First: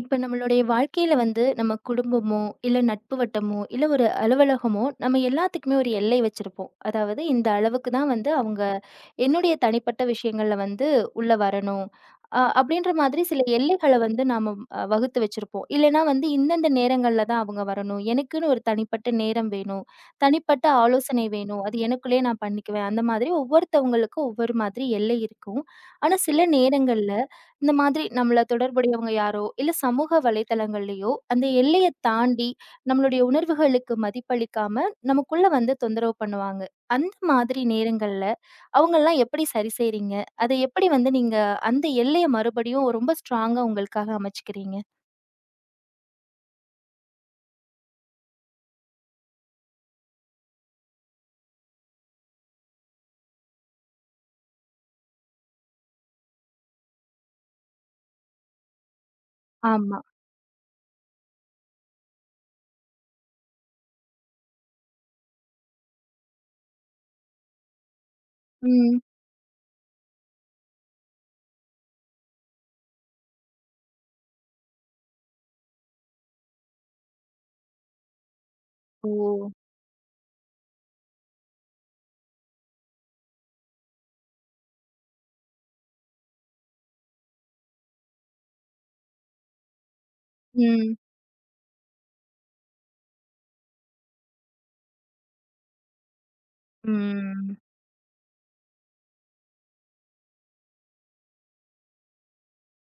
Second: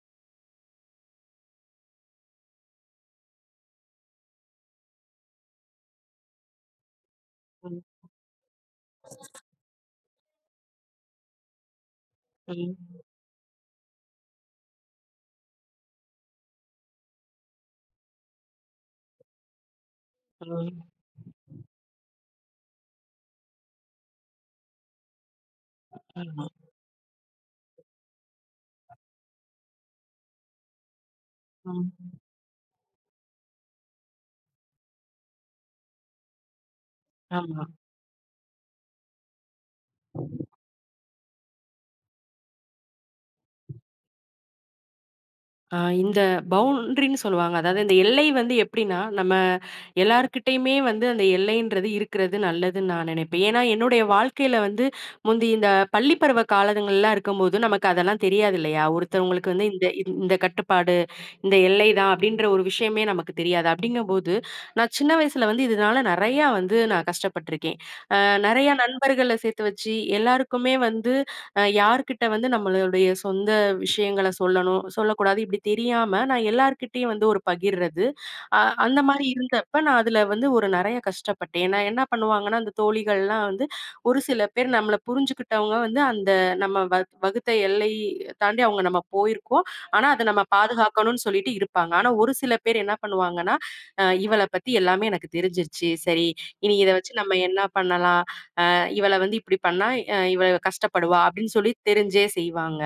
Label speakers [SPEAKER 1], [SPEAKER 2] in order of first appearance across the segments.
[SPEAKER 1] இப்ப நம்மளுடைய வாழ்க்கையில வந்து நம்ம குடும்பமோ, இல்ல நட்பு வட்டமோ, இல்ல ஒரு அலுவலகமோ, நம்ம எல்லாத்துக்குமே ஒரு எல்லை வச்சிருப்போம். அதாவது இந்த
[SPEAKER 2] ம்.
[SPEAKER 1] அளவுக்கு தான் வந்து அவங்க என்னுடைய தனிப்பட்ட விஷயங்கள்ல வந்து உள்ள வரணும்.
[SPEAKER 2] ம்.
[SPEAKER 1] அப்படின்ற மாதிரி சில எல்லைகள வந்து நாம வகுத்து வச்சிருப்போம். இல்லன்னா வந்து இந்தந்த நேரங்கள்ல தான் அவங்க வரணும். எனக்குன்னு ஒரு தனிப்பட்ட நேரம் வேணும். தனிப்பட்ட
[SPEAKER 2] ம்.
[SPEAKER 1] ஆலோசனை வேணும். அது எனக்குள்ளேயே நான் பண்ணிக்குவேன். அந்த மாதிரி ஒவ்வொருத்தவங்களுக்கும் ஒவ்வொரு மாதிரி எல்லை இருக்கும். ஆனா
[SPEAKER 2] ஆமா.
[SPEAKER 1] சில நேரங்கள்ல இந்த மாதிரி நம்மள தொடர்புடையவங்க யாரோ, இல்ல சமூக வலைத்தளங்கள்லயோ, அந்த எல்லைய
[SPEAKER 2] ம்.
[SPEAKER 1] தாண்டி நம்மளுடைய உணர்வுகளுக்கு மதிப்பளிக்காம, நமக்குள்ள வந்து தொந்தரவு பண்ணுவாங்க. அந்த
[SPEAKER 2] ஆமா.
[SPEAKER 1] மாதிரி நேரங்கள்ல அவங்கலாம் எப்படி சரி செய்றீங்க? அத எப்படி வந்து நீங்க அந்த எல்லைய மறுபடியும் ரொம்ப ஸ்ட்ராங்கா உங்களுக்காக அமைச்சுக்கிறீங்க?
[SPEAKER 2] அ இந்த பவுண்ட்ரின்னு சொல்லுவாங்க. அதாவது இந்த எல்லை வந்து எப்படின்னா, நம்ம எல்லார்கிட்டயுமே வந்து அந்த எல்லைன்றது இருக்கிறது நல்லதுன்னு நான் நினைப்பேன். ஏன்னா, என்னுடைய வாழ்க்கையில வந்து முந்தி இந்த பள்ளி பருவ காலங்கள்லாம் இருக்கும்போது நமக்கு அதெல்லாம் தெரியாது இல்லையா? ஒருத்தவங்களுக்கு வந்து இந்த
[SPEAKER 1] ஆமா.
[SPEAKER 2] இந்த இந்த கட்டுப்பாடு, இந்த எல்லை தான் அப்படின்ற ஒரு விஷயமே நமக்கு தெரியாது. அப்படிங்கும்போது, நான் சின்ன வயசுல வந்து இதனால நெறையா வந்து நான் கஷ்டப்பட்டுருக்கேன். நெறைய
[SPEAKER 1] ம்.
[SPEAKER 2] நண்பர்கள சேர்த்து வச்சு, எல்லாருக்குமே வந்து யார்கிட்ட வந்து நம்மளுடைய சொந்த விஷயங்கள சொல்லணும், சொல்லக்கூடாது இப்படி தெரியாம நான் எல்லார்கிட்டயும் வந்து ஒரு பகிர்றது. அ அந்த மாரி
[SPEAKER 1] ஓ!
[SPEAKER 2] இருந்தப்ப நான் அதுல வந்து ஒரு நெறைய கஷ்டப்பட்டேன். நான் என்ன பண்ணுவாங்கன்னா, அந்த தோழிகள்லாம் வந்து ஒரு சில பேர் நம்மள புரிஞ்சுக்கிட்டவங்க வந்து அந்த நம்ம வகுத்த எல்லை தாண்டி அவங்க நம்ம போயிருக்கோம். ஆனா, அத நம்ம
[SPEAKER 1] ம்.
[SPEAKER 2] பாதுகாக்கணும்னு சொல்லிட்டு இருப்பாங்க. ஆனா, ஒரு சில பேர் என்ன பண்ணுவாங்கன்னா, இவள பத்தி எல்லாமே எனக்கு தெரிஞ்சிருச்சு. சரி, இனி இத வச்சு நம்ம
[SPEAKER 1] ம்.
[SPEAKER 2] என்ன பண்ணலாம்? இவள வந்து இப்படி பண்ணா இவ கஷ்டப்படுவா" அப்படின்னு சொல்லி தெரிஞ்சே செய்வாங்க.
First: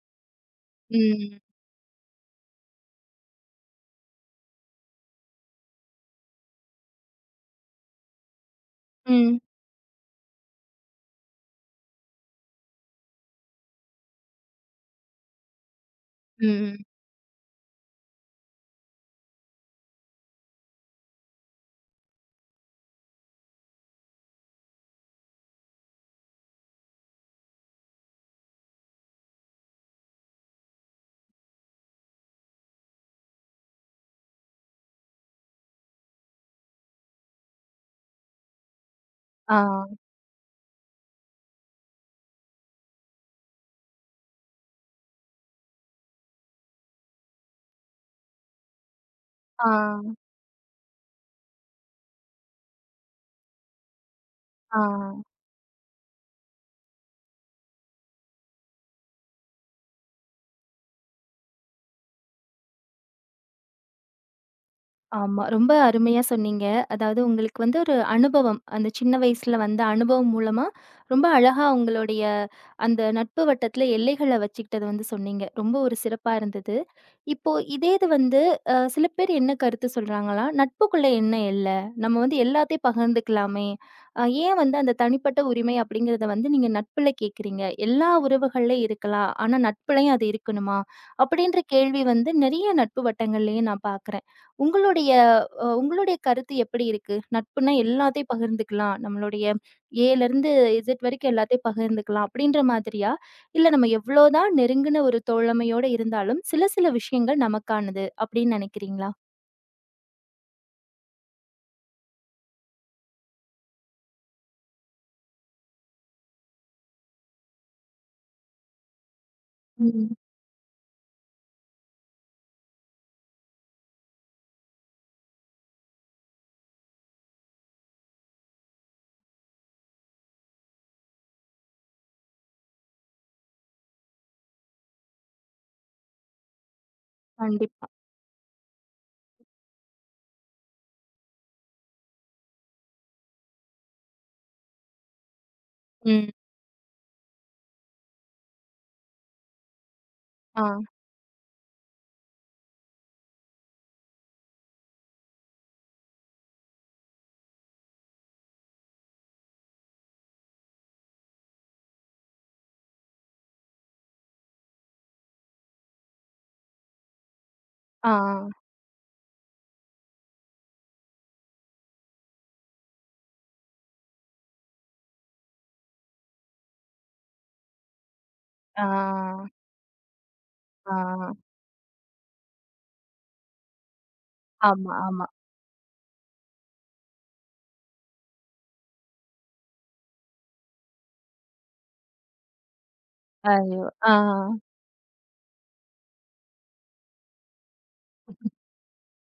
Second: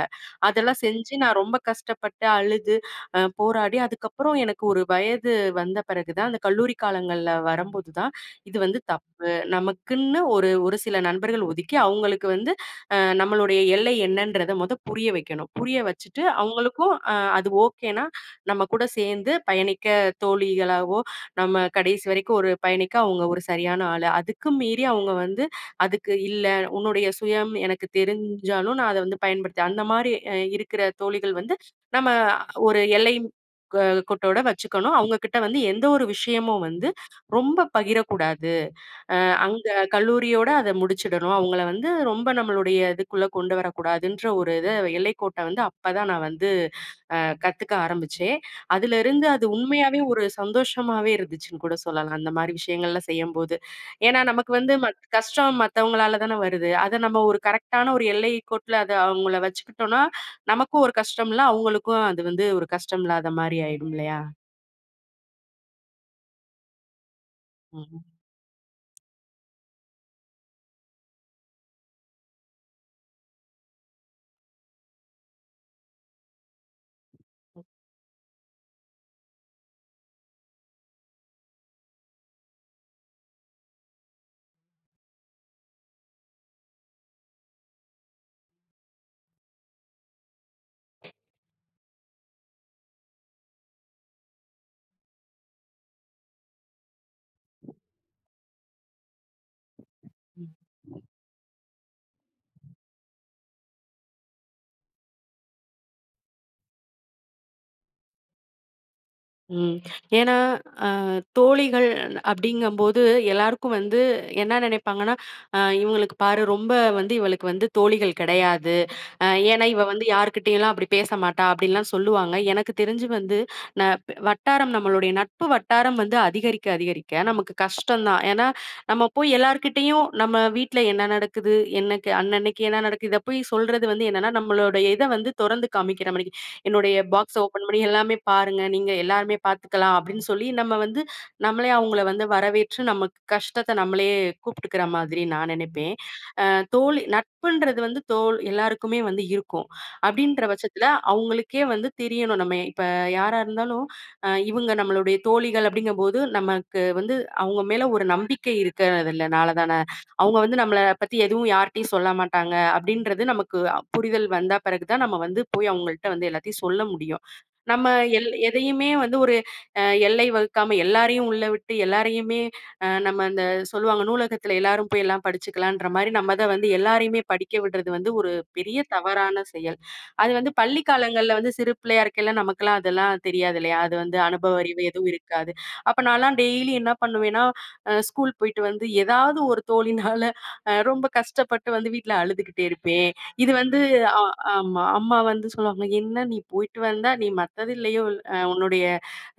[SPEAKER 2] அதெல்லாம் செஞ்சு நான்
[SPEAKER 1] ம்.
[SPEAKER 2] ரொம்ப கஷ்டப்பட்டு, அழுது, போராடி அதுக்கப்புறம் எனக்கு ஒரு வயது வந்த பிறகு தான் அந்த கல்லூரி காலங்கள்ல வரும்போது தான், இது வந்து தப்பு.
[SPEAKER 1] ம்.
[SPEAKER 2] நமக்குன்னு ஒரு ஒரு சில நண்பர்கள் ஒதுக்கி, அவங்களுக்கு வந்து நம்மளுடைய எல்லை என்னன்றத மொத புரிய வைக்கணும். புரிய வச்சுட்டு
[SPEAKER 1] ம்.
[SPEAKER 2] அவங்களுக்கும் அது ஓகேன்னா, நம்ம கூட சேர்ந்து பயணிக்க தோழிகளாவோ, நம்ம கடைசி வரைக்கும் ஒரு பயணிக்க அவங்க ஒரு சரியான ஆளு. அதுக்கும் மீறி அவங்க வந்து அதுக்கு இல்ல, உன்னுடைய சுயம் எனக்கு தெரிஞ்சாலும் நான் அத வந்து பயன்படுத்தேன். அந்த மாரி இருக்கிற தோழிகள் வந்து நம்ம ஒரு எல்லை க கோட்டோட வச்சுக்கணும். அவங்க கிட்ட வந்து எந்த ஒரு விஷயமும் வந்து ரொம்ப பகிரக்கூடாது.
[SPEAKER 1] ஆ.
[SPEAKER 2] அங்க கல்லூரியோட அத முடிச்சிடணும். அவங்கள வந்து ரொம்ப நம்மளுடைய இதுக்குள்ள கொண்டு வரக்கூடாதுன்ற ஒரு இத எல்லைக்கோட்ட வந்து அப்பதான் நான் வந்து அ கத்துக்க ஆரம்பிச்சேன். அதிலிருந்து அது
[SPEAKER 1] ஆ.
[SPEAKER 2] உண்மையாவே ஒரு சந்தோஷமாவே இருந்துச்சுன்னு கூட சொல்லலாம். அந்த மாரி விஷயங்கள்லாம் செய்யும்போது. ஏன்னா நமக்கு வந்து
[SPEAKER 1] ஆ.
[SPEAKER 2] கஷ்டம் மத்தவங்களால தானே வருது. அத நம்ம ஒரு கரெக்ட்டான ஒரு எல்லைக்கோட்ல அத அவங்கள வச்சுக்கிட்டோம்னா, நமக்கும் ஒரு கஷ்டம் இல்ல. அவங்களுக்கும் அது வந்து ஒரு கஷ்டம் இல்லாத மாரி ஆயிடும் இல்லையா?
[SPEAKER 1] ஆமா. ரொம்ப அருமையா சொன்னீங்க. அதாவது உங்களுக்கு வந்து ஒரு
[SPEAKER 2] ம்.
[SPEAKER 1] அனுபவம். அந்த சின்ன வயசுல வந்த அனுபவம் மூலமா, ரொம்ப அழகா உங்களுடைய அந்த நட்பு வட்டத்துல எல்லைகள வச்சுக்கிட்டத வந்து சொன்னீங்க. ரொம்ப ஒரு சிறப்பா இருந்தது. இப்போ இதே இது வந்து சில பேர் என்ன கருத்து சொல்றாங்கன்னா, "நட்புக்குள்ள என்ன எல்ல? நம்ம வந்து எல்லாத்தையும் பகிர்ந்துக்கலாமே! ஏன் வந்து அந்த தனிப்பட்ட உரிமை அப்படிங்கிறத வந்து நீங்க நட்புல கேட்குறீங்க? எல்லா உறவுகள்லயும் இருக்கலாம். ஆனா நட்புலயும் அது இருக்கணுமா?" அப்படின்ற கேள்வி வந்து நெறைய நட்பு வட்டங்கள்லயும் நான் பார்க்குறேன். உங்களுடைய உங்களுடைய கருத்து எப்படி இருக்கு? நட்புனா எல்லாத்தையும் பகிர்ந்துக்கலாம். நம்மளுடைய
[SPEAKER 2] ம்.
[SPEAKER 1] ஏலருந்து இசட் வரைக்கும் எல்லாத்தையும் பகிர்ந்துக்கலாம் அப்படின்ற மாதிரியா? இல்ல நம்ம எவ்வளோதான் நெருங்குன ஒரு தோழமையோட இருந்தாலும், சில சில விஷயங்கள் நமக்கானது அப்படின்னு நினைக்கிறீங்களா?
[SPEAKER 2] ம். ஏன்னா தோழிகள் அப்படிங்கும்போது எல்லாருக்கும் வந்து என்ன நினைப்பாங்கன்னா, இவங்களுக்கு பாரு ரொம்ப வந்து இவளுக்கு வந்து தோழிகள் கிடையாது. அ ஏன்னா, "இவ வந்து
[SPEAKER 1] ம்.
[SPEAKER 2] யார்கிட்டயும்லாம் அப்படி பேச மாட்டா" அப்படின்லாம் சொல்லுவாங்க. எனக்கு தெரிஞ்சு வந்து ந ப் வட்டாரம் நம்மளுடைய நட்பு வட்டாரம் வந்து அதிகரிக்க, அதிகரிக்க நமக்கு கஷ்டம் தான். ஏன்னா, நம்ம போய் எல்லார்கிட்டயும் நம்ம வீட்ல என்ன நடக்குது, என்னக்கு அன்னன்னைக்கு என்ன நடக்குது, இத போய் சொல்றது வந்து என்னன்னா, நம்மளுடைய இத வந்து தொறந்து காமிக்கிற மாரிக்கு. "என்னுடைய பாக்ஸ ஓப்பன் பண்ணி
[SPEAKER 1] கண்டிப்பா.
[SPEAKER 2] எல்லாமே பாருங்க. நீங்க எல்லாருமே பார்த்துக்கலாம்" அப்படின்னு சொல்லி நம்ம வந்து நம்மளே அவங்கள வந்து வரவேற்று நமக்கு கஷ்டத்த நம்மளே கூப்ட்டுக்கிற மாதிரி நான் நெனைப்பேன்.
[SPEAKER 1] ம்.
[SPEAKER 2] அ தோழி நட்புன்றது வந்து தோல் எல்லாருக்குமே வந்து இருக்கும். அப்படின்ற
[SPEAKER 1] ஆ.
[SPEAKER 2] பட்சத்தில அவங்களுக்கே வந்து தெரியணும். நம்ம இப்ப யாரா இருந்தாலும், இவங்க நம்மளுடைய தோழிகள் அப்படிங்கும்போது, நமக்கு வந்து அவங்க மேல ஒரு நம்பிக்கை இருக்கிறதுனால தானே, அவங்க வந்து நம்மள பத்தி எதுவும் யார்ட்டயும் சொல்ல மாட்டாங்க அப்படின்றது நமக்கு புரிதல் வந்தா பிறகு தான் நம்ம வந்து போய் அவங்கள்ட்ட வந்து எல்லாத்தையும் சொல்ல முடியும். நம்ம
[SPEAKER 1] ஆ.
[SPEAKER 2] எதையுமே வந்து ஒரு அ எல்லை வகுக்காம எல்லாரையும் உள்ள விட்டு எல்லாரையுமே நம்ம அந்த சொல்லுவாங்க நூலகத்துல எல்லாரும் போய் எல்லாம் படிச்சுக்கலான்ற மாரி நம்ம தான் வந்து எல்லாரையுமே படிக்க விடுறது வந்து ஒரு பெரிய
[SPEAKER 1] ஆ.
[SPEAKER 2] தவறான செயல். அது வந்து பள்ளி
[SPEAKER 1] ஆ.
[SPEAKER 2] காலங்கள்ல வந்து சிறு பிள்ளையா இருக்கையில நமக்கெல்லாம் அதெல்லாம் தெரியாது இல்லையா? அது வந்து அனுபவ அறிவு
[SPEAKER 1] ஆமா,
[SPEAKER 2] எதுவும்
[SPEAKER 1] ஆமா.
[SPEAKER 2] இருக்காது. அப்ப நான்லாம் டெய்லி என்ன பண்ணுவேன்னா, ஸ்கூல் போயிட்டு வந்து ஏதாவது ஒரு தோழினால ரொம்ப கஷ்டப்பட்டு வந்து வீட்ல அழுதுகிட்டே இருப்பேன். இது வந்து
[SPEAKER 1] ஐயோ! ஆ.
[SPEAKER 2] அ ஆமா. அம்மா வந்து சொல்லுவாங்க, "என்ன நீ போயிட்டு வந்தா நீ மத்தது இல்லையோ, உன்னுடைய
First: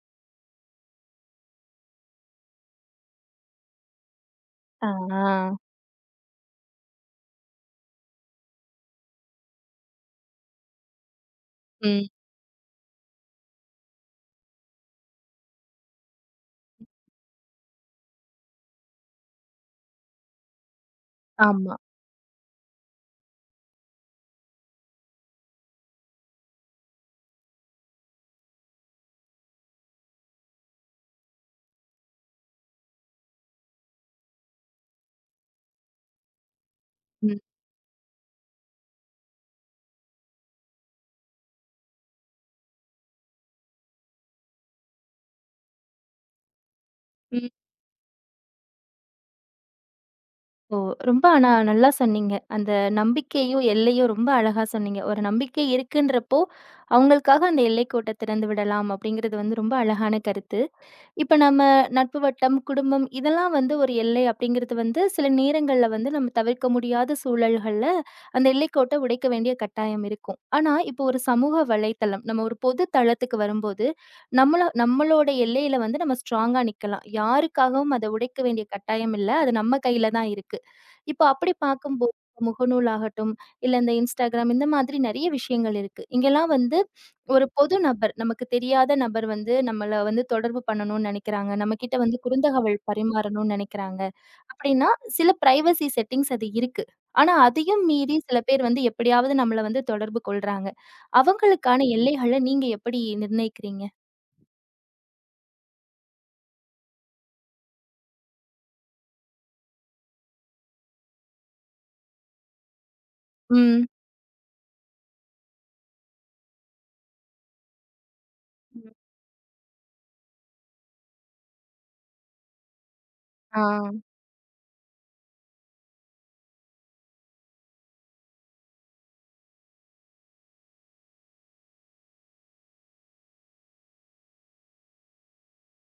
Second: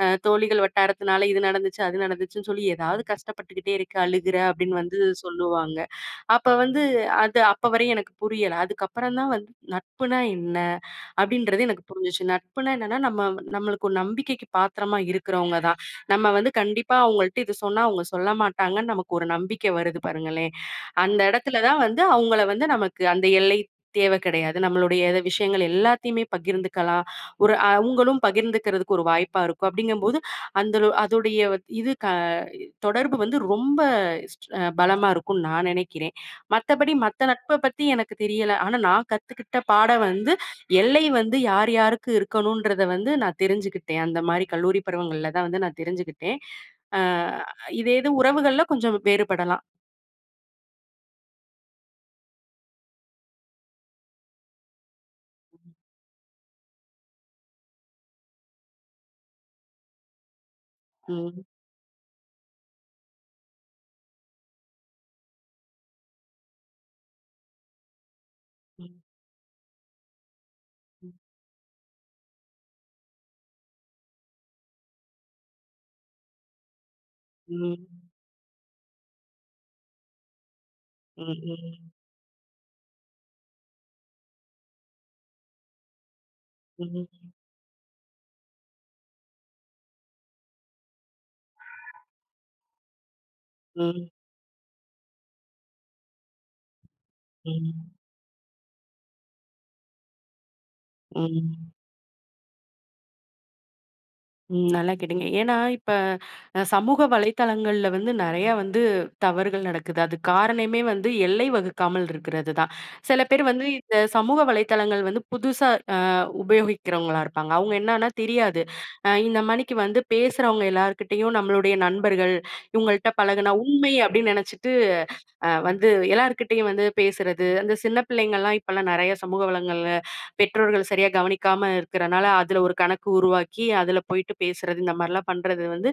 [SPEAKER 2] தோழிகள் வட்டாரத்தினால இது நடந்துச்சு, அது நடந்துச்சுன்னு சொல்லி ஏதாவது கஷ்டப்பட்டுக்கிட்டே இருக்க, அழுகுற அப்படின்னு
[SPEAKER 1] ஆ.
[SPEAKER 2] வந்து
[SPEAKER 1] ஆ,
[SPEAKER 2] சொல்லுவாங்க. அப்ப வந்து அது அப்ப வரையும் எனக்கு புரியல. அதுக்கப்புறம் தான் வந்து நட்புனா என்ன? அப்படின்றது எனக்கு
[SPEAKER 1] ம்.
[SPEAKER 2] புரிஞ்சுச்சு. நட்புனா என்னன்னா, நம்ம நம்மளுக்கு ஒரு நம்பிக்கைக்கு பாத்திரமா இருக்கிறவங்க தான். நம்ம வந்து கண்டிப்பா அவங்கள்ட்ட இது சொன்னா அவங்க சொல்ல மாட்டாங்கன்னு நமக்கு ஒரு நம்பிக்கை வருது பாருங்களேன். அந்த இடத்துல
[SPEAKER 1] ஆமா.
[SPEAKER 2] தான் வந்து அவங்கள வந்து நமக்கு அந்த எல்லை தேவை கிடையாது. நம்மளுடைய எத- விஷயங்கள் எல்லாத்தையுமே பகிர்ந்துக்கலாம். ஒரு அவங்களும் பகிர்ந்துக்கிறதுக்கு ஒரு வாய்ப்பா இருக்கும். அப்படிங்கும்போது, அந்த லொ- அதோடைய வத்- இது க தொடர்பு வந்து ரொம்ப ஸ்ட் அ பலமா இருக்கும்னு நான் நினைக்கிறேன். மத்தபடி மத்த
[SPEAKER 1] ம்.
[SPEAKER 2] நட்ப பத்தி எனக்கு தெரியல. ஆனா நான் கத்துக்கிட்ட பாடம் வந்து, எல்லை வந்து யார் யாருக்கு இருக்கணும்ன்றத வந்து நான் தெரிஞ்சுக்கிட்டேன். அந்த மாரி கல்லூரி பருவங்கள்ல தான் வந்து நான் தெரிஞ்சுக்கிட்டேன். அ
[SPEAKER 1] ம்.
[SPEAKER 2] இதே இது உறவுகள்ல கொஞ்சம் வேறுபடலாம்.
[SPEAKER 1] ஓ! ரொம்ப ஆனா நல்லா சொன்னீங்க. அந்த நம்பிக்கையும், எல்லையும் ரொம்ப அழகா சொன்னீங்க. ஒரு நம்பிக்கை இருக்குன்றப்போ, அவங்களுக்காக அந்த எல்லைக்கோட்ட திறந்து விடலாம் அப்படிங்கிறது வந்து ரொம்ப அழகான கருத்து. இப்ப
[SPEAKER 2] ம்.
[SPEAKER 1] நம்ம நட்பு வட்டம், குடும்பம் இதெல்லாம் வந்து ஒரு எல்லை அப்படிங்கிறது வந்து சில நேரங்கள்ல வந்து நம்ம தவிர்க்க முடியாத சூழல்கள்ல அந்த எல்லைக்கோட்டை
[SPEAKER 2] ம்.
[SPEAKER 1] உடைக்க வேண்டிய கட்டாயம் இருக்கும். ஆனா இப்போ ஒரு சமூக வலைத்தளம், நம்ம ஒரு பொது தளத்துக்கு வரும்போது நம்மள நம்மளோட எல்லையில வந்து நம்ம ஸ்ட்ராங்கா நிக்கலாம்.
[SPEAKER 2] ம்.
[SPEAKER 1] யாருக்காகவும் அத உடைக்க வேண்டிய கட்டாயம் இல்ல. அது நம்ம கையில தான் இருக்கு. இப்போ அப்படி
[SPEAKER 2] ம்.
[SPEAKER 1] பார்க்கும்போது முகநூல் ஆகட்டும், இல்ல இந்த Instagram இந்த மாதிரி நெறைய விஷயங்கள் இருக்கு. இங்கெல்லாம் வந்து
[SPEAKER 2] ம். ம்.
[SPEAKER 1] ஒரு பொது நபர், நமக்கு தெரியாத நபர் வந்து நம்மள வந்து தொடர்பு பண்ணணும்னு நெனைக்கிறாங்க. நம்மகிட்ட வந்து குறுந்தகவல் பரிமாறணும்னு நெனைக்கிறாங்க.
[SPEAKER 2] ம்.
[SPEAKER 1] அப்டின்னா, சில பிரைவசி செட்டிங்ஸ் அது இருக்கு. ஆனா,
[SPEAKER 2] ம்.
[SPEAKER 1] அதையும்
[SPEAKER 2] ம்.
[SPEAKER 1] மீறி சில பேர் வந்து எப்படியாவது நம்மள வந்து தொடர்பு கொள்றாங்க.
[SPEAKER 2] ம்.
[SPEAKER 1] அவங்களுக்கான எல்லைகள நீங்க எப்படி நிர்ணயிக்கிறீங்க?
[SPEAKER 2] ம். நல்லா கேட்டீங்க. ஏன்னா, இப்ப சமூக வலைத்தளங்கள்ல வந்து நெறையா வந்து தவறுகள் நடக்குது. அதுக்கு காரணமே வந்து எல்லை வகுக்காமல் இருக்கிறது தான். சில பேர் வந்து
[SPEAKER 1] ம்.
[SPEAKER 2] இந்த சமூக வலைத்தளங்கள் வந்து புதுசா உபயோகிக்கிறவங்களா இருப்பாங்க. அவங்க என்னன்னா தெரியாது.
[SPEAKER 1] ம்.
[SPEAKER 2] இந்த மணிக்கு வந்து பேசுறவங்க எல்லார்கிட்டயும் நம்மளுடைய நண்பர்கள், இவங்கள்ட்ட பழகுனா
[SPEAKER 1] ஆ.
[SPEAKER 2] உண்மை அப்படின்னு நெனைச்சிட்டு வந்து எல்லார்கிட்டயும் வந்து பேசுறது, அந்த சின்ன பிள்ளைங்கள்லாம் இப்பலாம் நெறைய சமூக வளங்கள்ல பெற்றோர்கள் சரியா கவனிக்காம இருக்கிறனால, அதுல ஒரு கணக்கு உருவாக்கி, அதுல போயிட்டு பேசுறது, இந்த மாரிலாம் பண்றது வந்து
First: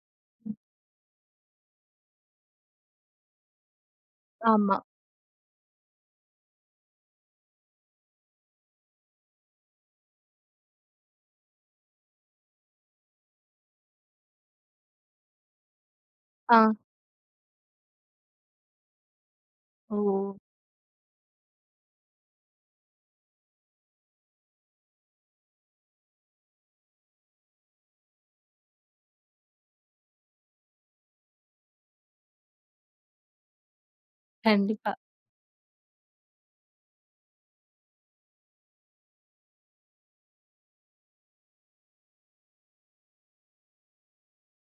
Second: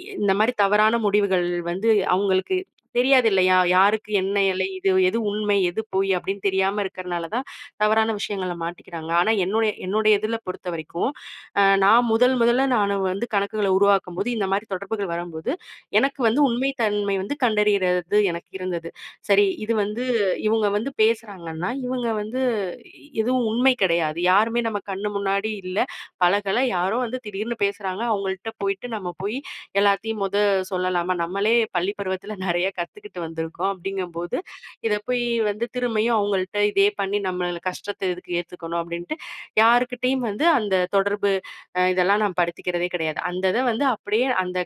[SPEAKER 2] இந்த மாரி தவறான முடிவுகள் வந்து அவங்களுக்கு தெரியாது இல்லையா? யாருக்கு என்ன எல்லை?
[SPEAKER 1] ஆமா.
[SPEAKER 2] இது எது உண்மை? எது பொய்? அப்படின்னு தெரியாம இருக்கிறனால தான் தவறான விஷயங்கள்ல மாட்டிக்கிறாங்க. ஆனா என்னுடைய என்னுடைய இதுல பொறுத்த வரைக்கும், நான் முதல் முதல்ல நானு வந்து கணக்குகள உருவாக்கும்போது, இந்த மாரி தொடர்புகள் வரும்போது, எனக்கு வந்து
[SPEAKER 1] ஆ.
[SPEAKER 2] உண்மை தன்மை வந்து கண்டறியறது எனக்கு இருந்தது. சரி இது
[SPEAKER 1] ஓ!
[SPEAKER 2] வந்து இவங்க வந்து பேசுறாங்கன்னா, இவங்க வந்து எதுவும் உண்மை கிடையாது. யாருமே நம்ம கண்ணு முன்னாடி இல்ல, பழகல. யாரோ வந்து திடீர்னு பேசுறாங்க. அவங்கள்ட்ட போயிட்டு நம்ம போய் எல்லாத்தையும் மொத சொல்லலாமா? நம்மளே பள்ளி பருவத்துல நெறைய கத்துக்கிட்டு வந்திருக்கோம். அப்படிங்கும்போது, இத
[SPEAKER 1] கண்டிப்பா.
[SPEAKER 2] போய் வந்து திரும்பியும் அவங்கள்ட்ட இதே பண்ணி நம்மள கஷ்டத்த எதுக்கு ஏத்துக்கணும்? அப்படின்ட்டு யார்கிட்டயும் வந்து அந்த தொடர்பு இதெல்லாம் நான் படுத்திக்கிறதே கிடையாது. அந்த இத வந்து அப்படியே அந்த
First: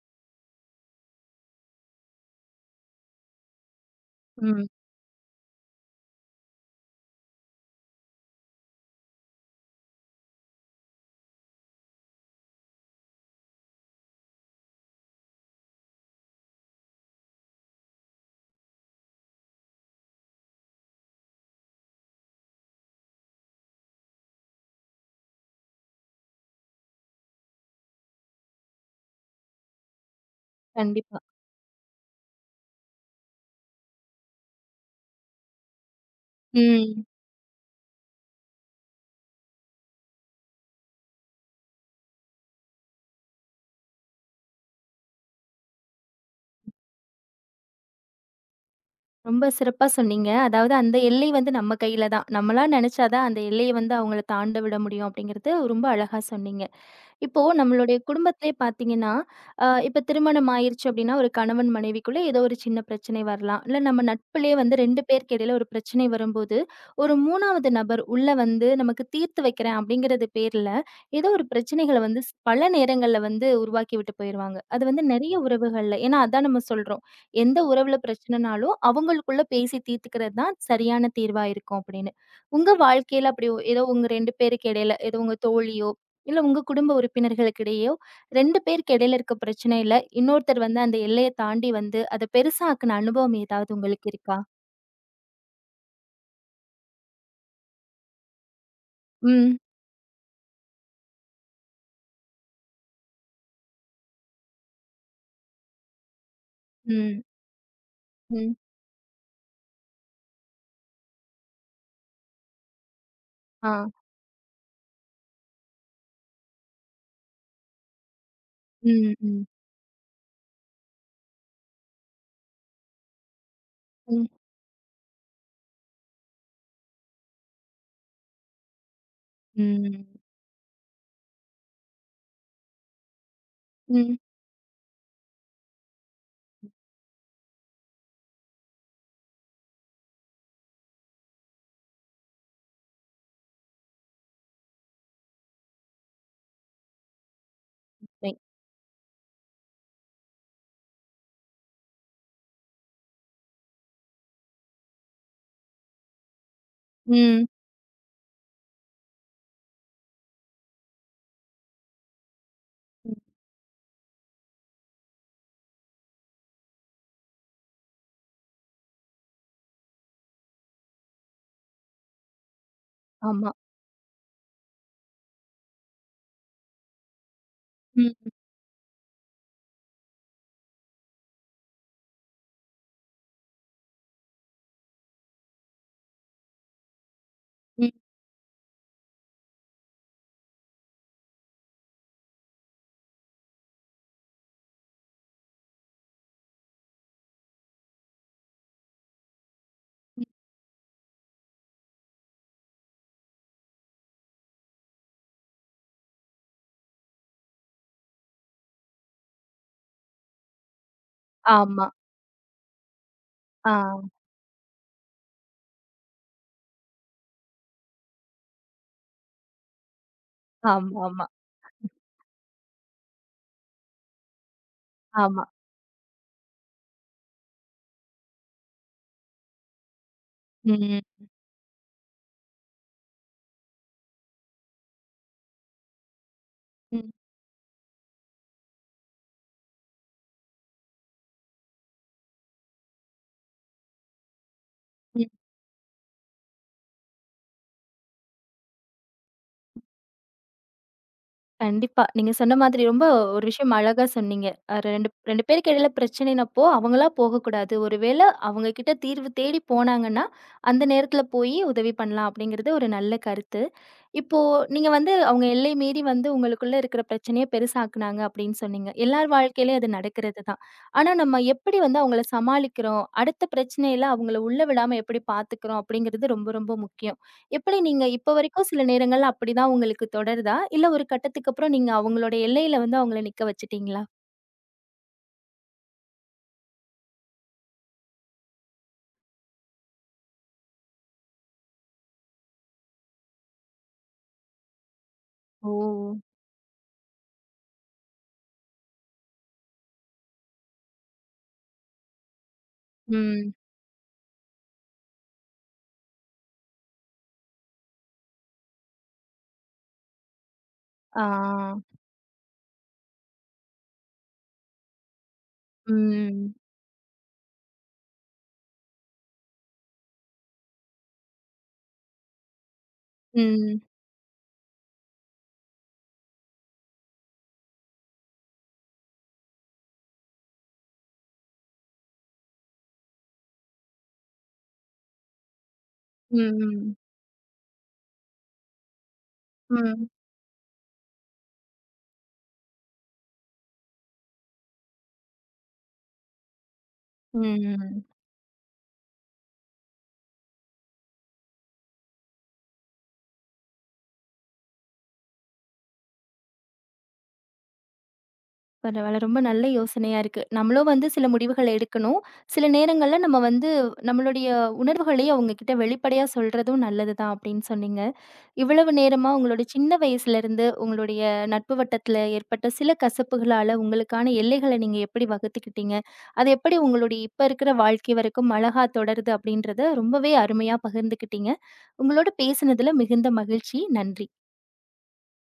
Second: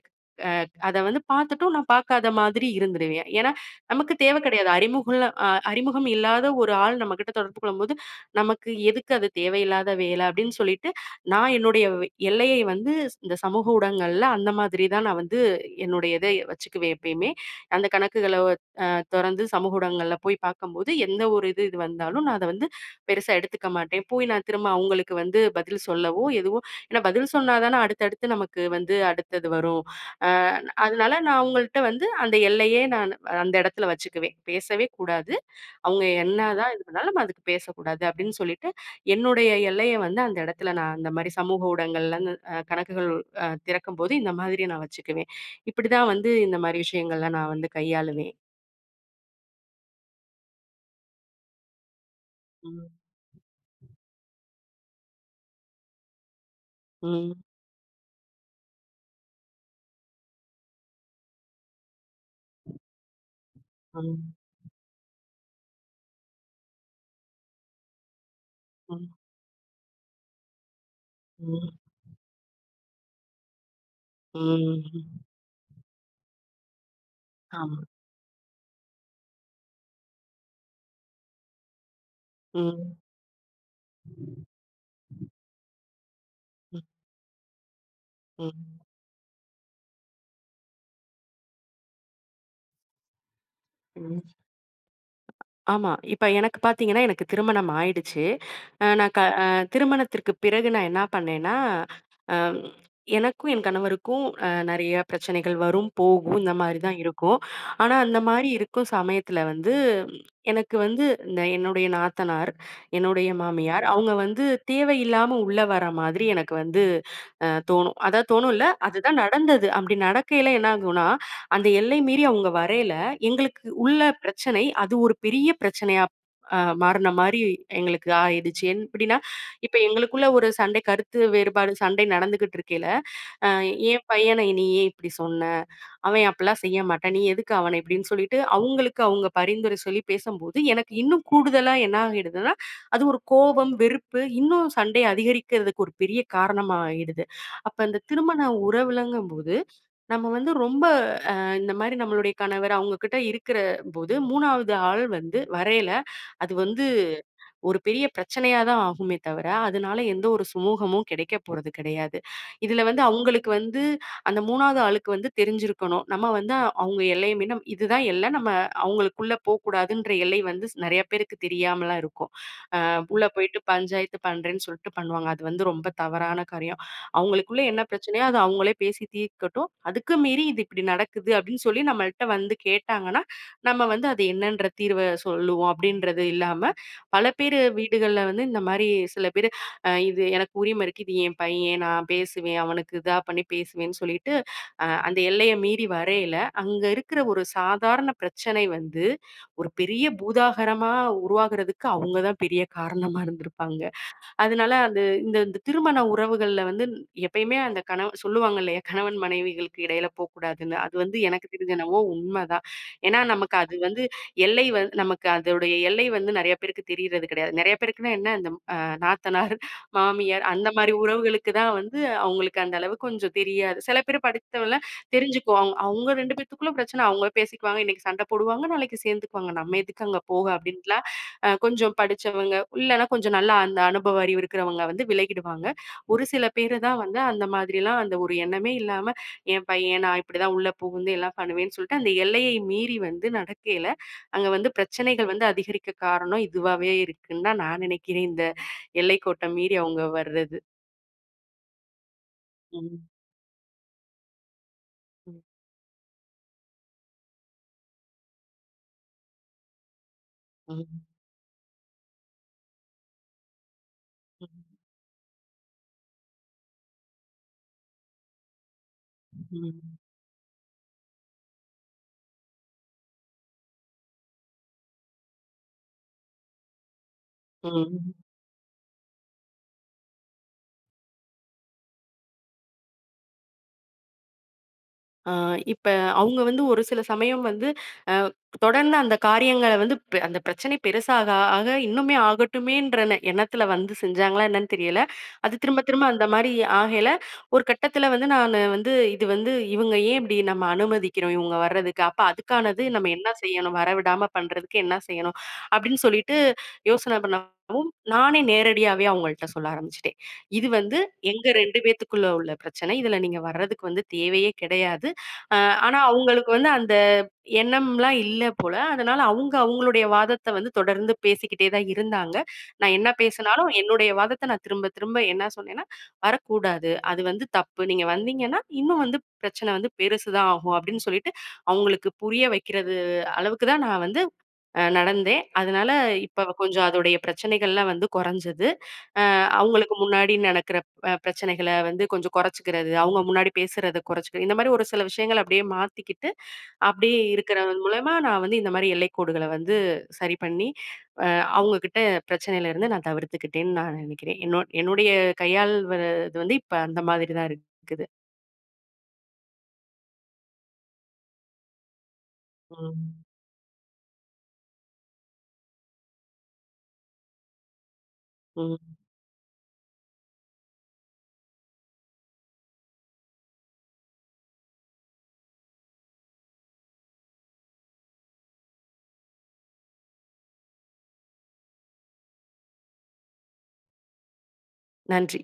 [SPEAKER 2] அத வந்து பார்த்துட்டும் நான் பார்க்காத மாதிரி இருந்துருவேன். ஏன்னா, நமக்கு தேவ
[SPEAKER 1] ம்.
[SPEAKER 2] கிடையாது. அறிமுகல்ல அ அறிமுகம் இல்லாத ஒரு ஆள் நம்மகிட்ட தொடர்பு கொள்ளும்போது, நமக்கு எதுக்கு அது தேவையில்லாத வேல அப்படின்னு சொல்லிட்டு, நான் என்னுடைய எல்லையை வந்து இந்த சமூக ஊடகங்கள்ல அந்த மாதிரி தான் நான் வந்து என்னுடைய இத வச்சுக்குவேன் எப்பயுமே. அந்த கணக்குகள அ தொறந்து சமூக ஊடகங்கள்ல போய் பார்க்கும்போது, எந்த ஒரு இது இது வந்தாலும் நான் அத வந்து பெருசா எடுத்துக்க மாட்டேன். போய் நான் திரும்ப அவங்களுக்கு வந்து பதில் சொல்லவோ, எதுவோ ஏன்னா பதில் சொன்னா தானே அடுத்தடுத்து நமக்கு வந்து அடுத்தது வரும். அ அதனால
[SPEAKER 1] கண்டிப்பா.
[SPEAKER 2] நான் அவங்கள்ட்ட வந்து அந்த எல்லையே நான் அந்த இடத்துல வச்சுக்குவேன். பேசவே கூடாது. அவங்க என்னதான் இது
[SPEAKER 1] ம்.
[SPEAKER 2] பண்ணாலும் நம்ம அதுக்கு பேசக்கூடாது அப்படின்னு சொல்லிட்டு, என்னுடைய எல்லைய வந்து அந்த இடத்துல நான் அந்த மாரி சமூக ஊடகங்கள்ல அந்த கணக்குகள் திறக்கும்போது இந்த மாதிரி நான் வச்சுக்குவேன். இப்படிதான் வந்து இந்த மாரி விஷயங்கள்லாம் நான் வந்து கையாளுவேன்.
[SPEAKER 1] ரொம்ப சிறப்பா சொன்னீங்க. அதாவது அந்த எல்லை வந்து நம்ம கையில தான். நம்மளா
[SPEAKER 2] ம்.
[SPEAKER 1] நெனைச்சா தான் அந்த எல்லைய வந்து அவங்கள தாண்ட விட முடியும் அப்படிங்கிறது ரொம்ப அழகா சொன்னீங்க.
[SPEAKER 2] ம்.
[SPEAKER 1] இப்போ நம்மளுடைய குடும்பத்திலே பார்த்தீங்கன்னா, இப்ப திருமணம் ஆயிருச்சு அப்டின்னா, ஒரு கணவன் மனைவிக்குள்ள ஏதோ ஒரு சின்ன பிரச்சனை வரலாம். இல்ல நம்ம
[SPEAKER 2] ம்.
[SPEAKER 1] நட்பிலே வந்து 2 பேருக்கு இடையில ஒரு பிரச்சனை வரும்போது, ஒரு 3வது நபர் உள்ள வந்து நமக்கு
[SPEAKER 2] ம்.
[SPEAKER 1] தீர்த்து வைக்கிறேன் அப்டிங்கிறது பேர்ல, ஏதோ ஒரு
[SPEAKER 2] ம்.
[SPEAKER 1] பிரச்சனைகள வந்து பல நேரங்கள்ல வந்து உருவாக்கி விட்டு போயிருவாங்க.
[SPEAKER 2] ம்.
[SPEAKER 1] அது வந்து
[SPEAKER 2] ம்.
[SPEAKER 1] நெறைய உறவுகள்ல. ஏன்னா அதான் நம்ம சொல்றோம். எந்த
[SPEAKER 2] ஆமா.
[SPEAKER 1] உறவுல பிரச்சனைனாலும் அவங்களுக்குள்ள பேசி தீர்த்துக்கிறது தான் சரியான தீர்வா இருக்கும் அப்டின்னு. உங்க
[SPEAKER 2] ம்.
[SPEAKER 1] வாழ்க்கையில அப்டி ஏதோ உங்க 2 பேருக்கு இடையில ஏதோ உங்க தோழியோ, இல்ல உங்க
[SPEAKER 2] ம்.
[SPEAKER 1] குடும்ப உறுப்பினர்களுக்கிடையோ 2
[SPEAKER 2] ம்.
[SPEAKER 1] பேருக்கு இடையில இருக்க பிரச்சனையில, இன்னொருத்தர் வந்து அந்த எல்லைய தாண்டி வந்து அத பெருசாக்குன அனுபவம் ஏதாவது உங்களுக்கு
[SPEAKER 2] ம்.
[SPEAKER 1] இருக்கா?
[SPEAKER 2] ஆமா. இப்ப எனக்கு பார்த்தீங்கன்னா, எனக்கு திருமணம் ஆயிடுச்சு. அ நான் க அ
[SPEAKER 1] ம்,
[SPEAKER 2] திருமணத்திற்கு பிறகு நான் என்ன பண்ணேன்னா, அம் எனக்கும் என் கணவருக்கும் நெறைய பிரச்சனைகள் வரும், போகும். இந்த மாரி தான்
[SPEAKER 1] ம்,
[SPEAKER 2] இருக்கும். ஆனா, அந்த மாரி
[SPEAKER 1] ம்.
[SPEAKER 2] இருக்கும் சமயத்துல வந்து, ம், எனக்கு வந்து இந்த என்னுடைய நாத்தனார், என்னுடைய
[SPEAKER 1] ஆ.
[SPEAKER 2] மாமியார் அவங்க வந்து தேவையில்லாம உள்ள வர மாதிரி எனக்கு வந்து தோணும். அதான் தோணும் இல்ல,
[SPEAKER 1] ம்,
[SPEAKER 2] அதுதான்
[SPEAKER 1] ம்,
[SPEAKER 2] நடந்தது. அப்படி நடக்கையில என்ன ஆகும்னா, அந்த எல்லை மீறி அவங்க வரையில எங்களுக்கு உள்ள
[SPEAKER 1] ம்,
[SPEAKER 2] பிரச்சனை, அது ஒரு பெரிய பிரச்சனையா மாறுன மாரி எங்களுக்கு ஆயிடுச்சு. எப்படின்னா, இப்ப
[SPEAKER 1] ம்,
[SPEAKER 2] எங்களுக்குள்ள ஒரு சண்டை கருத்து வேறுபாடு சண்டை நடந்துகிட்டு இருக்கையில, அ என்
[SPEAKER 1] ம்.
[SPEAKER 2] பையனை நீ ஏன் இப்படி சொன்ன? அவன் அப்படிலாம் செய்ய மாட்டான். நீ எதுக்கு அவன இப்படின்னு சொல்லிட்டு, அவங்களுக்கு அவங்க பரிந்துரை சொல்லி பேசம்போது, எனக்கு இன்னும் கூடுதலா என்ன ஆகிடுதுன்னா, அது ஒரு கோபம், வெறுப்பு இன்னும் சண்டை அதிகரிக்கிறதுக்கு ஒரு பெரிய காரணமா ஆயிடுது. அப்ப இந்த
[SPEAKER 1] வை
[SPEAKER 2] திருமண உறவுலங்கும்போது நம்ம வந்து ரொம்ப அ இந்த மாரி நம்மளுடைய கணவர் அவங்க கிட்ட இருக்கிற போது 3வது ஆள் வந்து வரையல. அது வந்து
[SPEAKER 1] ம்,
[SPEAKER 2] ஒரு பெரிய பிரச்சனையா தான் ஆகுமே தவிர, அதனால எந்த ஒரு சுமூகமும் கிடைக்க போறது கிடையாது. இதுல வந்து
[SPEAKER 1] ம்.
[SPEAKER 2] அவங்களுக்கு வந்து அந்த 3வது ஆளுக்கு வந்து தெரிஞ்சிருக்கணும். நம்ம வந்து அவங்க எல்லைய மீறி நம் இதுதான் எல்லை. நம்ம அவங்களுக்குள்ள போக்கூடாதுன்ற எல்லை வந்து நெறைய பேருக்கு தெரியாமலாம் இருக்கும். அ உள்ள
[SPEAKER 1] ஆமா.
[SPEAKER 2] போயிட்டு பஞ்சாயத்து பண்றேன்னு சொல்லிட்டு பண்ணுவாங்க. அது வந்து ரொம்ப தவறான காரியம். அவங்களுக்குள்ள என்ன பிரச்சனையோ
[SPEAKER 1] ம்,
[SPEAKER 2] அது அவங்களே பேசி தீர்க்கட்டும். அதுக்கு மீறி இது இப்படி நடக்குது அப்படின்னு சொல்லி நம்மள்ட்ட வந்து கேட்டாங்கன்னா, நம்ம வந்து அது என்னன்ற தீர்வ சொல்லுவோம் அப்படின்றது இல்லாம பல பேரு
[SPEAKER 1] ம்.
[SPEAKER 2] வீடுகள்ல வந்து இந்த மாரி சில பேரு, இது எனக்கு உரிமை இருக்கு. இது என் பையன். நான் பேசுவேன். அவனுக்கு இதா பண்ணி பேசுவேன்னு சொல்லிட்டு, அந்த எல்லைய மீறி வரையில, அங்க இருக்கிற ஒரு சாதாரண பிரச்சனை வந்து, ஒரு பெரிய பூதாகரமா உருவாகுறதுக்கு அவங்க தான் பெரிய காரணமா இருந்திருப்பாங்க. அதனால அது இந்த இந்த திருமண உறவுகள்ல வந்து எப்பயுமே அந்த கணவ சொல்லுவாங்க இல்லையா? கணவன் மனைவிகளுக்கு இடையில போக்கூடாதுன்னு. அது வந்து எனக்கு தெரிஞ்சு
[SPEAKER 1] ஆமா.
[SPEAKER 2] என்னவோ உண்மதான். ஏன்னா நமக்கு அது வந்து
[SPEAKER 1] ஆ.
[SPEAKER 2] எல்லை வ நமக்கு அதோடைய எல்லை வந்து நெறைய பேருக்கு தெரியறது கிடையாது. நெறைய பேருக்குன்னா என்ன இந்த நாத்தனார், மாமியார் அந்த மாரி
[SPEAKER 1] ஆமாமா.
[SPEAKER 2] உறவுகளுக்கு தான் வந்து அவங்களுக்கு அந்த அளவு கொஞ்சம் தெரியாது. சில பேர் படித்தவங்கள
[SPEAKER 1] ஆமா.
[SPEAKER 2] தெரிஞ்சுக்குவாங்க. அவங்க அவங்க 2 பேத்துக்குள்ள பிரச்சனை. அவங்க பேசிக்குவாங்க. இன்னைக்கு சண்டை போடுவாங்க. நாளைக்கு சேர்ந்துக்குவாங்க. நம்ம எதுக்கு அங்க போக?
[SPEAKER 1] ம்,
[SPEAKER 2] அப்படின்ட்டுலாம்
[SPEAKER 1] ம்,
[SPEAKER 2] கொஞ்சம் படிச்சவங்க, இல்லன்னா கொஞ்சம் நல்லா அந்த அனுபவ அறிவு இருக்கிறவங்க வந்து விலகிடுவாங்க. ஒரு சில பேரு தான்
[SPEAKER 1] ம்.
[SPEAKER 2] வந்து அந்த மாதிரிலாம் அந்த ஒரு எண்ணமே இல்லாம, என் பையன் நான் இப்படிதான் உள்ள புகுந்து எல்லாம் பண்ணுவேன்னு சொல்லிட்டு, அந்த எல்லையை மீறி வந்து நடக்கையில, அங்க வந்து பிரச்சனைகள் வந்து அதிகரிக்க காரணம் இதுவாவே இருக்குன்னு தான் நான் நினைக்கிறேன். இந்த எல்லைக்கோட்ட மீறி அவங்க வர்றது.
[SPEAKER 1] கண்டிப்பா. நீங்க சொன்ன மாதிரி
[SPEAKER 2] ம்.
[SPEAKER 1] ரொம்ப ஒரு விஷயம் அழகா சொன்னீங்க. அ 2
[SPEAKER 2] ம்.
[SPEAKER 1] 2 பேருக்கு இடையில பிரச்சனைனப்போ, அவங்களா போகக்கூடாது. ஒரு வேள அவங்க கிட்ட தீர்வு தேடி போனாங்கன்னா, அந்த
[SPEAKER 2] ம்.
[SPEAKER 1] நேரத்துல போயி உதவி பண்ணலாம் அப்படிங்கிறது ஒரு நல்ல கருத்து. இப்போ
[SPEAKER 2] ம்.
[SPEAKER 1] நீங்க வந்து அவங்க எல்லை மீறி வந்து உங்களுக்குள்ள இருக்கிற பிரச்சனைய பெருசாக்குனாங்க அப்படின்னு சொன்னீங்க. எல்லார் வாழ்க்கையிலயும்
[SPEAKER 2] ம்.
[SPEAKER 1] அது நடக்கிறது தான். ஆனா நம்ம எப்படி வந்து அவங்கள சமாளிக்கிறோம், அடுத்த பிரச்சனையில அவங்கள உள்ள விடாம எப்படி பார்த்துக்கிறோம் அப்படிங்கிறது ரொம்ப ரொம்ப முக்கியம். எப்படி நீங்க
[SPEAKER 2] ம்.
[SPEAKER 1] இப்ப வரைக்கும் சில நேரங்கள்ல அப்படிதான் உங்களுக்கு தொடருதா? இல்ல ஒரு கட்டத்துக்கு அப்புறம் நீங்க அவங்களோட எல்லையில வந்து அவங்கள நிக்க வச்சுட்டீங்களா?
[SPEAKER 2] ஆ இப்ப அவங்க வந்து ஒரு சில சமயம் வந்து அ தொடர்ந்து அந்த காரியங்கள வந்து அந்த பிரச்சனை பெருசாக ஆக இன்னுமே ஆகட்டுமேன்ற எண்ணத்துல வந்து செஞ்சாங்களா என்னன்னு தெரியல. அது
[SPEAKER 1] ஓ!
[SPEAKER 2] திரும்ப திரும்ப அந்த மாரி ஆகையில, ஒரு கட்டத்துல வந்து நானு வந்து இது வந்து இவங்க ஏன் இப்படி நம்ம அனுமதிக்கிறோம் இவங்க வர்றதுக்கு? அப்ப அதுக்கானது நம்ம என்ன
[SPEAKER 1] ம்.
[SPEAKER 2] செய்யணும்? வரவிடாம பண்றதுக்கு என்ன செய்யணும்? அப்படின்னு சொல்லிட்டு யோசனை பண்ணவும், நானே நேரடியாவே அவங்கள்ட்ட சொல்ல ஆரம்பிச்சுட்டேன். இது வந்து
[SPEAKER 1] ஆ.
[SPEAKER 2] எங்க 2 பேத்துக்குள்ள உள்ள பிரச்சனை. இதுல நீங்க வர்றதுக்கு வந்து தேவையே கிடையாது. அ ஆனா அவங்களுக்கு
[SPEAKER 1] ம்.
[SPEAKER 2] வந்து அந்த எண்ணம்லாம் இல்ல போல. அதனால அவங்க அவங்களுடைய வாதத்த வந்து தொடர்ந்து பேசிக்கிட்டே தான் இருந்தாங்க. நான் என்ன பேசினாலும்
[SPEAKER 1] ம்.
[SPEAKER 2] என்னுடைய வாதத்த நான் திரும்ப திரும்ப என்ன சொன்னேன்னா, "வரக்கூடாது. அது வந்து தப்பு. நீங்க வந்தீங்கன்னா, இன்னும் வந்து பிரச்சனை வந்து பெருசு தான் ஆகும்." அப்படின்னு சொல்லிட்டு அவங்களுக்கு புரிய வைக்கிறது அளவுக்கு தான் நான் வந்து நடந்தேன். அதனால இப்ப கொஞ்சம்
[SPEAKER 1] ம்.
[SPEAKER 2] அதோடைய பிரச்சனைகள்லாம் வந்து குறைஞ்சது. அவங்களுக்கு
[SPEAKER 1] ம்.
[SPEAKER 2] முன்னாடி நடக்கிற பிரச்சனைகள வந்து கொஞ்சம் குறைச்சுக்கிறது, அவங்க முன்னாடி பேசுறத குறைச்சுக்கிறது, இந்த மாரி ஒரு சில விஷயங்கள் அப்படியே மாத்திக்கிட்டு, அப்படியே
[SPEAKER 1] ம்.
[SPEAKER 2] இருக்கிறது மூலமா
[SPEAKER 1] ம்.
[SPEAKER 2] நான் வந்து இந்த மாரி எல்லைக்கோடுகள வந்து சரி பண்ணி, அ அவங்க கிட்ட பிரச்சனையிலருந்து நான் தவிர்த்துக்கிட்டேன்னு நான் நினைக்கிறேன். என்னோ என்னுடைய கையாள்வது வந்து இப்ப அந்த மாதிரி தான் இருக்குது.
[SPEAKER 1] பரவால்ல. ரொம்ப நல்ல யோசனையா இருக்கு. நம்மளும் வந்து சில முடிவுகள எடுக்கணும். சில
[SPEAKER 2] ம்.
[SPEAKER 1] நேரங்கள்ல நம்ம வந்து நம்மளுடைய உணர்வுகளையும் அவங்க கிட்ட வெளிப்படையா சொல்றதும் நல்லது தான் அப்படின்னு சொன்னீங்க. இவ்வளவு
[SPEAKER 2] ம்.
[SPEAKER 1] நேரமா உங்களுடைய சின்ன வயசுலருந்து உங்களுடைய நட்பு வட்டத்துல ஏற்பட்ட சில கசப்புகளால உங்களுக்கான எல்லைகள நீங்க எப்படி வகுத்துக்கிட்டீங்க? அது எப்படி உங்களுடைய இப்ப இருக்கிற வாழ்க்கை வரைக்கும் அழகா தொடருது அப்படின்றத ரொம்பவே அருமையா பகிர்ந்துக்கிட்டீங்க. உங்களோட பேசினதுல மிகுந்த மகிழ்ச்சி. நன்றி.
[SPEAKER 2] நன்றி.